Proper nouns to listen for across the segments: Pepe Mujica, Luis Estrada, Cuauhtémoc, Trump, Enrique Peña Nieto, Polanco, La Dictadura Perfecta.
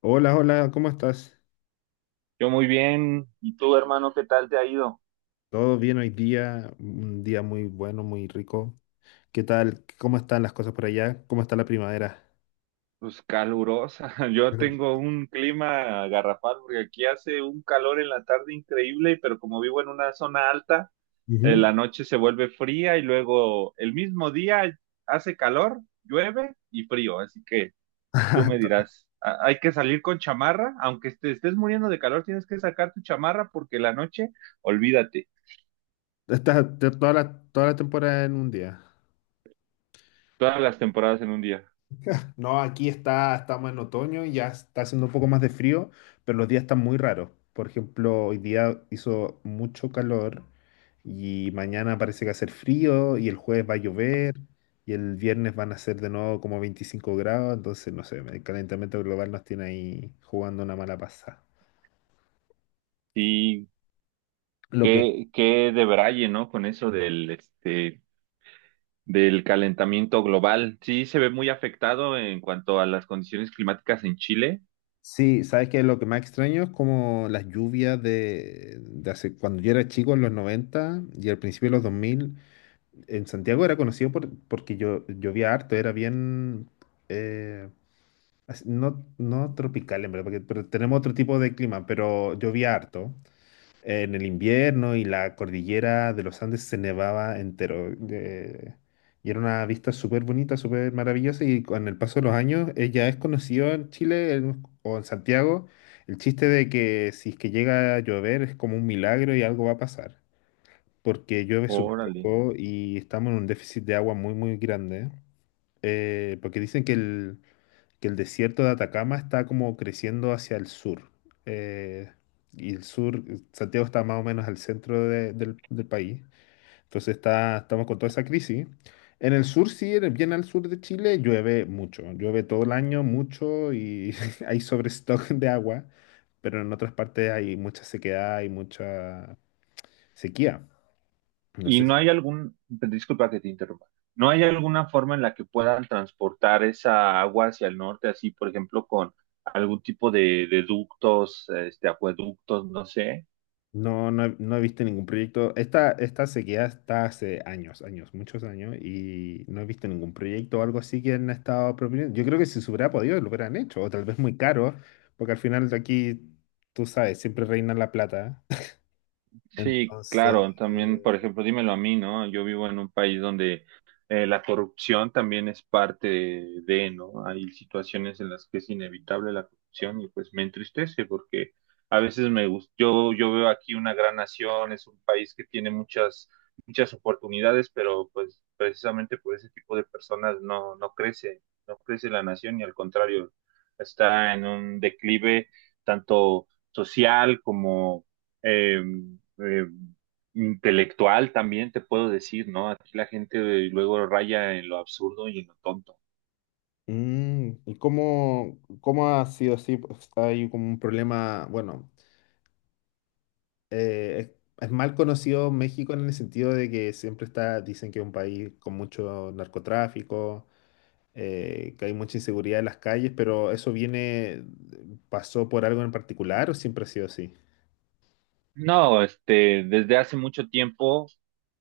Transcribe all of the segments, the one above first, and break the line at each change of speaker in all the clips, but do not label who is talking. Hola, hola, ¿cómo estás?
Yo muy bien. ¿Y tú, hermano, qué tal te ha ido?
¿Todo bien hoy día? Un día muy bueno, muy rico. ¿Qué tal? ¿Cómo están las cosas por allá? ¿Cómo está la primavera?
Pues calurosa. Yo tengo un clima garrafal porque aquí hace un calor en la tarde increíble, pero como vivo en una zona alta,
Ujú.
la noche se vuelve fría y luego el mismo día hace calor, llueve y frío. Así que tú me dirás, hay que salir con chamarra, aunque te estés muriendo de calor, tienes que sacar tu chamarra porque la noche, olvídate,
Está toda la temporada en un día.
todas las temporadas en un día.
No, aquí estamos en otoño, ya está haciendo un poco más de frío, pero los días están muy raros. Por ejemplo, hoy día hizo mucho calor y mañana parece que va a hacer frío y el jueves va a llover y el viernes van a ser de nuevo como 25 grados, entonces no sé, el calentamiento global nos tiene ahí jugando una mala pasada.
Sí.
Lo que
Qué de braille, ¿no? Con eso del calentamiento global. Sí, se ve muy afectado en cuanto a las condiciones climáticas en Chile.
sí, sabes que lo que más extraño es como las lluvias de hace cuando yo era chico en los 90 y al principio de los 2000 en Santiago era conocido porque yo llovía harto, era bien, eh, no, no tropical en verdad, porque, pero tenemos otro tipo de clima, pero llovía harto en el invierno y la cordillera de los Andes se nevaba entero. Y era una vista súper bonita, súper maravillosa, y con el paso de los años ya es conocido en Chile, o en Santiago, el chiste de que si es que llega a llover es como un milagro y algo va a pasar, porque llueve súper
Órale.
poco y estamos en un déficit de agua muy, muy grande. Porque dicen que que el desierto de Atacama está como creciendo hacia el sur. Eh, y el sur, Santiago está más o menos al centro del país. Entonces estamos con toda esa crisis. En el sur, sí, bien al sur de Chile, llueve mucho. Llueve todo el año mucho y hay sobrestock de agua. Pero en otras partes hay mucha sequedad y mucha sequía. No
Y
sé. Si
no hay algún, disculpa que te interrumpa, ¿no hay alguna forma en la que puedan transportar esa agua hacia el norte, así, por ejemplo, con algún tipo de ductos, acueductos, no sé?
No, no, he no he visto ningún proyecto. Esta sequía está hace años, años, muchos años, y no he visto ningún proyecto o algo así que han estado proponiendo. Yo creo que si se hubiera podido, lo hubieran hecho, o tal vez muy caro, porque al final, de aquí, tú sabes, siempre reina la plata.
Sí,
Entonces,
claro, también, por
eh,
ejemplo, dímelo a mí, ¿no? Yo vivo en un país donde la corrupción también es parte de, ¿no? Hay situaciones en las que es inevitable la corrupción y pues me entristece porque a veces me gusta, yo veo aquí una gran nación, es un país que tiene muchas, muchas oportunidades, pero pues precisamente por ese tipo de personas no crece, no crece la nación y al contrario, está en un declive tanto social como eh, eh, intelectual también, te puedo decir, ¿no? Aquí la gente luego raya en lo absurdo y en lo tonto.
¿y cómo ha sido así? Pues, hay como un problema, bueno, eh, es, es mal conocido México en el sentido de que dicen que es un país con mucho narcotráfico, que hay mucha inseguridad en las calles, pero ¿eso viene, pasó por algo en particular o siempre ha sido así?
No, desde hace mucho tiempo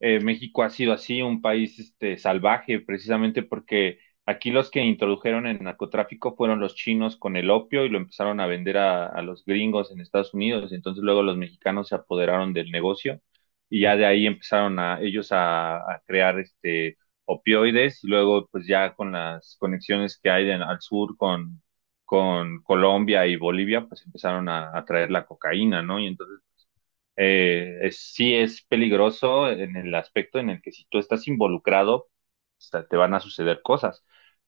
México ha sido así, un país salvaje, precisamente porque aquí los que introdujeron el narcotráfico fueron los chinos con el opio y lo empezaron a vender a los gringos en Estados Unidos. Entonces luego los mexicanos se apoderaron del negocio y ya
Claro.
de ahí empezaron a ellos a crear opioides y luego pues ya con las conexiones que hay al sur con Colombia y Bolivia, pues empezaron a traer la cocaína, ¿no? Y entonces sí es peligroso en el aspecto en el que si tú estás involucrado, o te van a suceder cosas,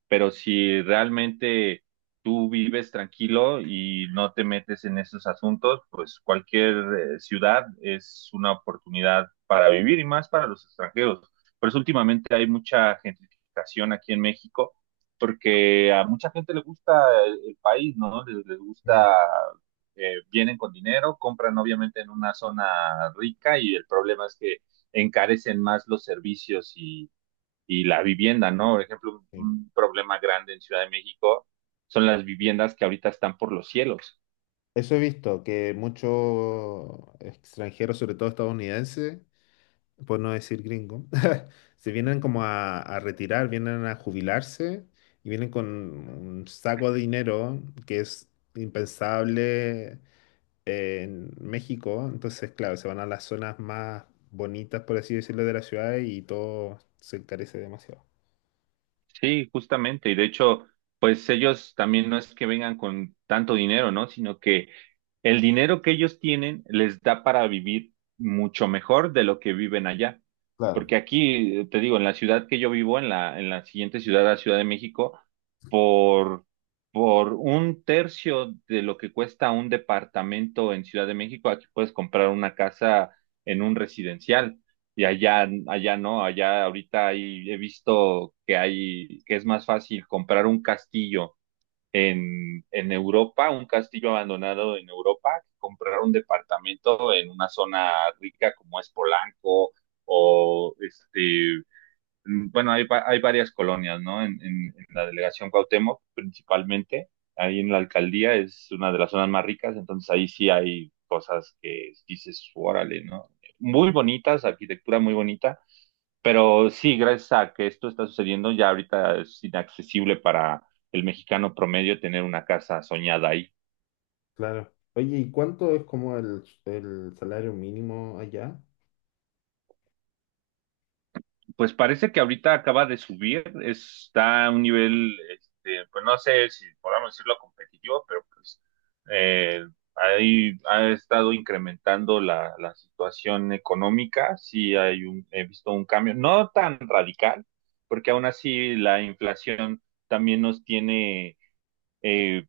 pero si realmente tú vives tranquilo y no te metes en esos asuntos, pues cualquier ciudad es una oportunidad para vivir y más para los extranjeros. Por eso últimamente hay mucha gentrificación aquí en México, porque a mucha gente le gusta el país, ¿no? Les
Mm.
gusta vienen con dinero, compran obviamente en una zona rica y el problema es que encarecen más los servicios y la vivienda, ¿no? Por ejemplo,
Sí.
un problema grande en Ciudad de México son las viviendas que ahorita están por los cielos.
Eso he visto, que muchos extranjeros, sobre todo estadounidenses, por no decir gringo, se vienen como a retirar, vienen a jubilarse y vienen con un saco de dinero que es impensable en México, entonces, claro, se van a las zonas más bonitas, por así decirlo, de la ciudad y todo se encarece demasiado.
Sí, justamente. Y de hecho, pues ellos también no es que vengan con tanto dinero, ¿no? Sino que el dinero que ellos tienen les da para vivir mucho mejor de lo que viven allá.
Claro.
Porque aquí, te digo, en la ciudad que yo vivo, en la siguiente ciudad, la Ciudad de México, por, por un tercio de lo que cuesta un departamento en Ciudad de México, aquí puedes comprar una casa en un residencial y allá, allá no, allá ahorita he visto que hay, que es más fácil comprar un castillo en Europa, un castillo abandonado en Europa, que comprar un departamento en una zona rica como es Polanco o bueno, hay, hay varias colonias, ¿no? En la delegación Cuauhtémoc, principalmente, ahí en la alcaldía es una de las zonas más ricas, entonces ahí sí hay cosas que dices, órale, ¿no? Muy bonitas, arquitectura muy bonita, pero sí, gracias a que esto está sucediendo, ya ahorita es inaccesible para el mexicano promedio tener una casa soñada ahí.
Claro. Oye, ¿y cuánto es como el salario mínimo allá?
Pues parece que ahorita acaba de subir, está a un nivel, este, pues no sé si podamos decirlo competitivo, pero pues eh, ahí ha estado incrementando la situación económica, sí hay un, he visto un cambio, no tan radical, porque aún así la inflación también nos tiene eh,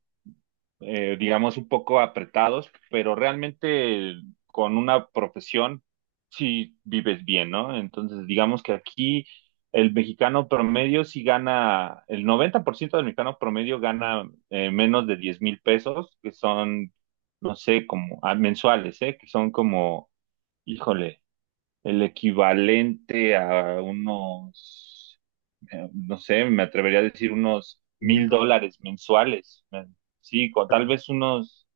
digamos, un poco apretados, pero realmente con una profesión sí vives bien, ¿no? Entonces, digamos que aquí el mexicano promedio sí gana, el 90% del mexicano promedio gana menos de 10,000 pesos, que son, no sé, como mensuales, ¿eh? Que son como, híjole, el equivalente a unos no sé, me atrevería a decir unos mil
Quinientos
dólares mensuales. Sí, con tal vez unos,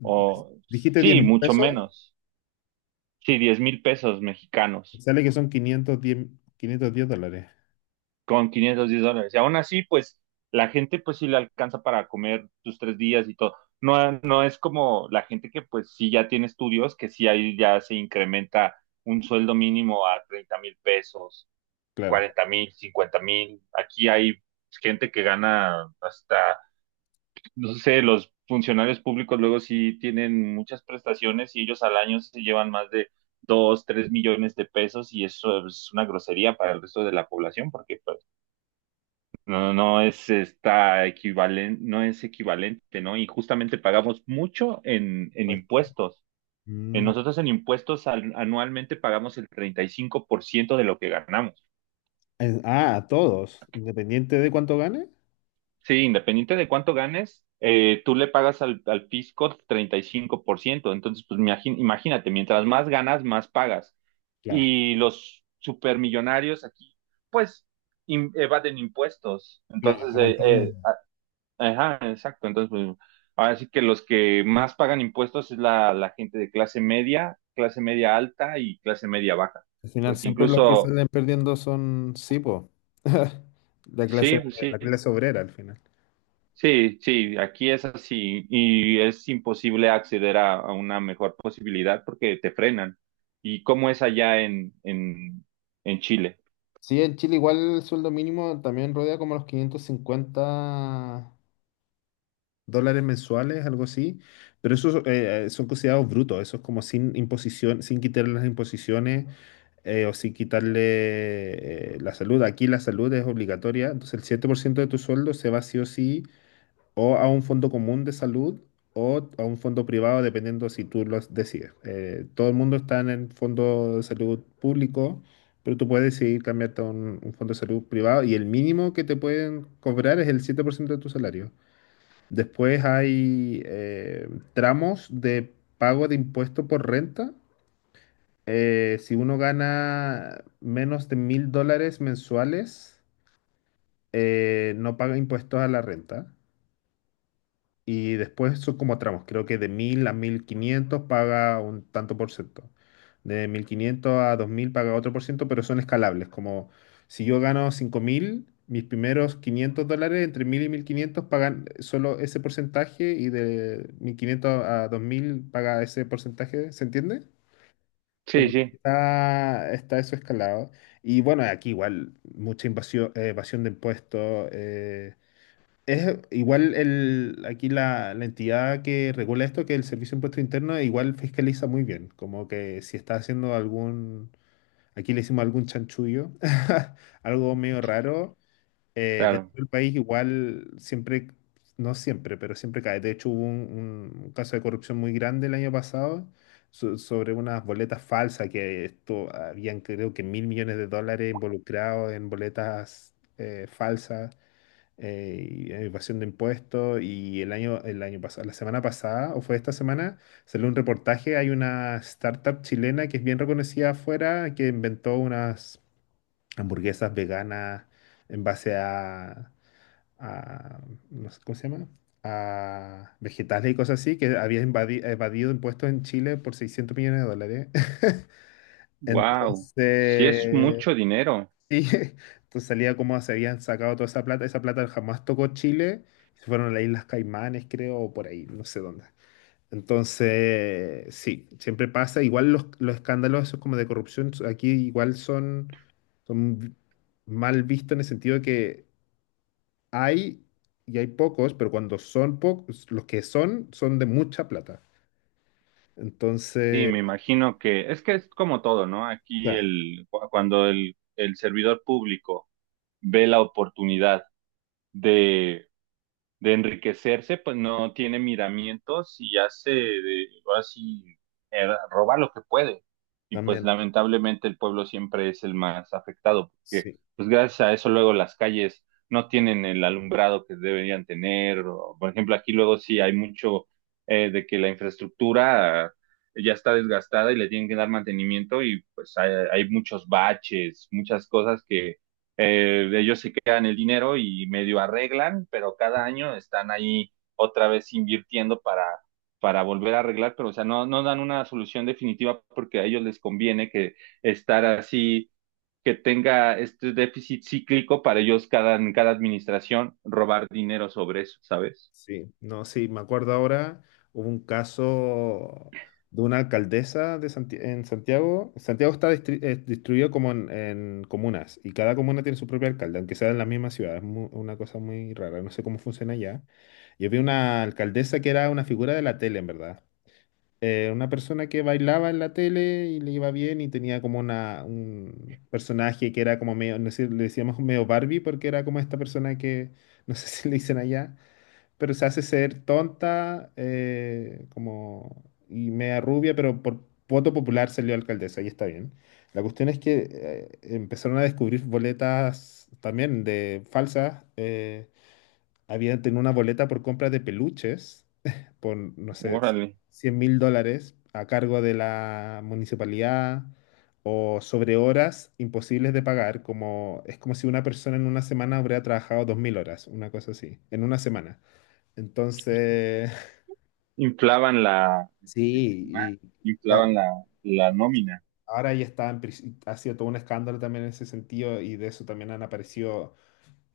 o
Dijiste diez
sí,
mil
mucho
pesos,
menos. Sí, 10,000 pesos mexicanos
sale que son $510.
con 510 dólares. Y aún así, pues la gente pues sí le alcanza para comer tus 3 días y todo. No, no es como la gente que pues sí ya tiene estudios, que sí ahí ya se incrementa un sueldo mínimo a 30,000 pesos,
Claro.
40,000, 50,000. Aquí hay gente que gana hasta no sé, los funcionarios públicos luego sí tienen muchas prestaciones y ellos al año se llevan más de dos, tres millones de pesos y eso es una grosería para el resto de la población porque pues, no es está equivalente, no es equivalente, ¿no? Y justamente pagamos mucho en
Puesto.
impuestos. En
Mm,
nosotros en impuestos anualmente pagamos el 35% de lo que ganamos.
ah, a todos, independiente de cuánto gane.
Sí, independiente de cuánto ganes, tú le pagas al fisco 35%. Entonces, pues imagínate, mientras más ganas, más pagas.
Claro,
Y los supermillonarios aquí, pues, evaden impuestos.
claro,
Entonces,
como en todo el mundo.
ajá, exacto. Entonces, pues, ahora sí que los que más pagan impuestos es la gente de clase media alta y clase media baja.
Al final
Porque
siempre los que
incluso,
salen perdiendo son Sipo. La clase,
sí, pues, sí.
la clase obrera al final.
Sí, sí, aquí es así y es imposible acceder a una mejor posibilidad porque te frenan. ¿Y cómo es allá en Chile?
Sí, en Chile igual el sueldo mínimo también rodea como los $550 mensuales, algo así, pero esos son considerados brutos, eso es como sin imposición, sin quitarle las imposiciones, o sin quitarle, la salud. Aquí la salud es obligatoria, entonces el 7% de tu sueldo se va sí o sí, o a un fondo común de salud, o a un fondo privado, dependiendo si tú lo decides. Todo el mundo está en el fondo de salud público, pero tú puedes decidir cambiarte a un fondo de salud privado y el mínimo que te pueden cobrar es el 7% de tu salario. Después hay, tramos de pago de impuesto por renta. Si uno gana menos de $1.000 mensuales, no paga impuestos a la renta. Y después son como tramos, creo que de 1000 a 1500 paga un tanto por ciento. De 1500 a 2000 paga otro por ciento, pero son escalables. Como si yo gano 5.000, mis primeros $500 entre 1000 y 1500 pagan solo ese porcentaje, y de 1500 a 2000 paga ese porcentaje. ¿Se entiende?
Sí,
Como que
sí,
está eso escalado. Y bueno, aquí igual mucha evasión de impuestos. Aquí la entidad que regula esto, que el Servicio de Impuesto Interno, igual fiscaliza muy bien, como que si está haciendo algún, aquí le hicimos algún chanchullo, algo medio raro, dentro
claro.
del país igual siempre, no siempre, pero siempre cae. De hecho hubo un caso de corrupción muy grande el año pasado, sobre unas boletas falsas, que esto habían, creo que, $1.000 millones involucrados en boletas, falsas, y evasión de impuestos, y el año pasado, la semana pasada o fue esta semana, salió un reportaje, hay una startup chilena que es bien reconocida afuera que inventó unas hamburguesas veganas en base a, no sé, ¿cómo se llama?, a vegetales y cosas así, que había evadido impuestos en Chile por $600 millones.
Wow, sí es
Entonces,
mucho dinero.
sí, entonces salía como se habían sacado toda esa plata. Esa plata jamás tocó Chile. Se fueron a las Islas Caimanes, creo, o por ahí, no sé dónde. Entonces, sí, siempre pasa. Igual los escándalos esos como de corrupción aquí igual son, son vi- mal vistos en el sentido de que hay, y hay pocos, pero cuando son pocos, los que son, son de mucha plata.
Sí,
Entonces,
me imagino que es como todo, ¿no? Aquí
ya,
cuando el servidor público ve la oportunidad de enriquecerse, pues no tiene miramientos y hace de, así, roba lo que puede. Y pues
también,
lamentablemente el pueblo siempre es el más afectado, porque
sí.
pues gracias a eso luego las calles no tienen el alumbrado que deberían tener. O, por ejemplo, aquí luego sí hay mucho de que la infraestructura ya está desgastada y le tienen que dar mantenimiento y pues hay muchos baches, muchas cosas que ellos se quedan el dinero y medio arreglan, pero cada año están ahí otra vez invirtiendo para volver a arreglar, pero o sea, no dan una solución definitiva porque a ellos les conviene que estar así, que tenga este déficit cíclico para ellos cada, en cada administración robar dinero sobre eso, ¿sabes?
Sí, no, sí, me acuerdo ahora, hubo un caso de una alcaldesa de en Santiago. Santiago está distribuido como en comunas y cada comuna tiene su propio alcalde, aunque sea en la misma ciudad. Es una cosa muy rara, no sé cómo funciona allá. Yo vi una alcaldesa que era una figura de la tele, en verdad. Una persona que bailaba en la tele y le iba bien y tenía como un personaje que era como medio, no sé, le decíamos medio Barbie, porque era como esta persona que, no sé si le dicen allá, pero se hace ser tonta, como y media rubia, pero por voto popular salió alcaldesa y está bien. La cuestión es que empezaron a descubrir boletas también de falsas. Habían tenido una boleta por compra de peluches por, no sé,
Órale,
$100.000 a cargo de la municipalidad, o sobre horas imposibles de pagar, como es como si una persona en una semana hubiera trabajado 2.000 horas, una cosa así, en una semana. Entonces,
inflaban la,
sí, y
inflaban
claro,
la, la nómina.
ahora ya está, ha sido todo un escándalo también en ese sentido, y de eso también han aparecido,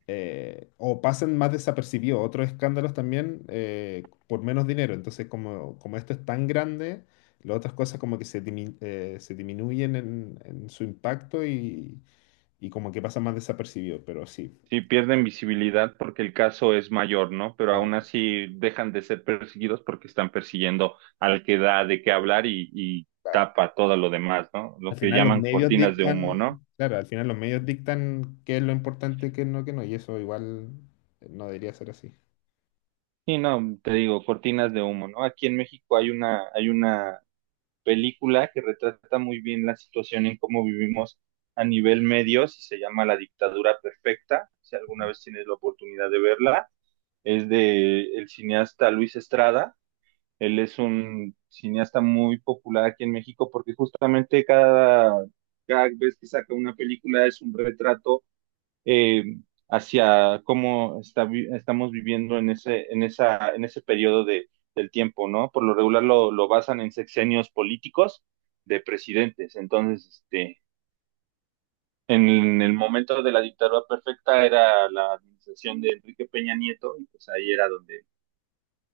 o pasan más desapercibidos otros escándalos también, por menos dinero. Entonces, como esto es tan grande, las otras cosas como que se disminuyen en su impacto, y como que pasan más desapercibidos, pero sí.
Sí, pierden visibilidad porque el caso es mayor, ¿no? Pero aún
Claro,
así dejan de ser perseguidos porque están persiguiendo al que da de qué hablar y
claro.
tapa todo lo demás, ¿no?
Al
Lo que
final los
llaman
medios
cortinas de humo, ¿no?
dictan, claro, al final los medios dictan qué es lo importante, qué no, lo que no, y eso igual no debería ser así.
Y no, te digo, cortinas de humo, ¿no? Aquí en México
Ah,
hay una película que retrata muy bien la situación en cómo vivimos a nivel medios y se llama La Dictadura Perfecta. Si alguna
ujú.
vez tienes la oportunidad de verla, es de el cineasta Luis Estrada. Él es un cineasta muy popular aquí en México porque justamente cada, cada vez que saca una película es un retrato eh, hacia cómo está, estamos viviendo en ese, en esa, en ese periodo de, del tiempo, ¿no? Por lo regular lo basan en sexenios políticos de presidentes. Entonces, este, en el momento de la dictadura perfecta era la administración de Enrique Peña Nieto y pues ahí era donde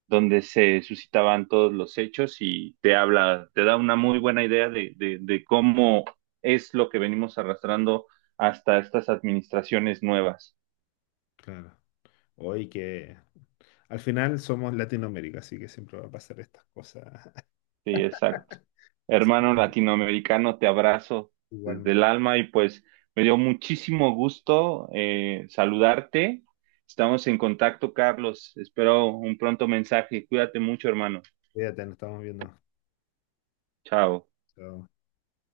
se suscitaban todos los hechos y te habla, te da una muy buena idea de cómo es lo que venimos arrastrando hasta estas administraciones nuevas.
Claro. Hoy que al final somos Latinoamérica, así que siempre va a pasar estas cosas.
Sí, exacto. Hermano latinoamericano, te abrazo desde el
Igualmente,
alma y pues me dio muchísimo gusto saludarte. Estamos en contacto, Carlos. Espero un pronto mensaje. Cuídate mucho, hermano.
cuídate, nos estamos viendo.
Chao.
Chao.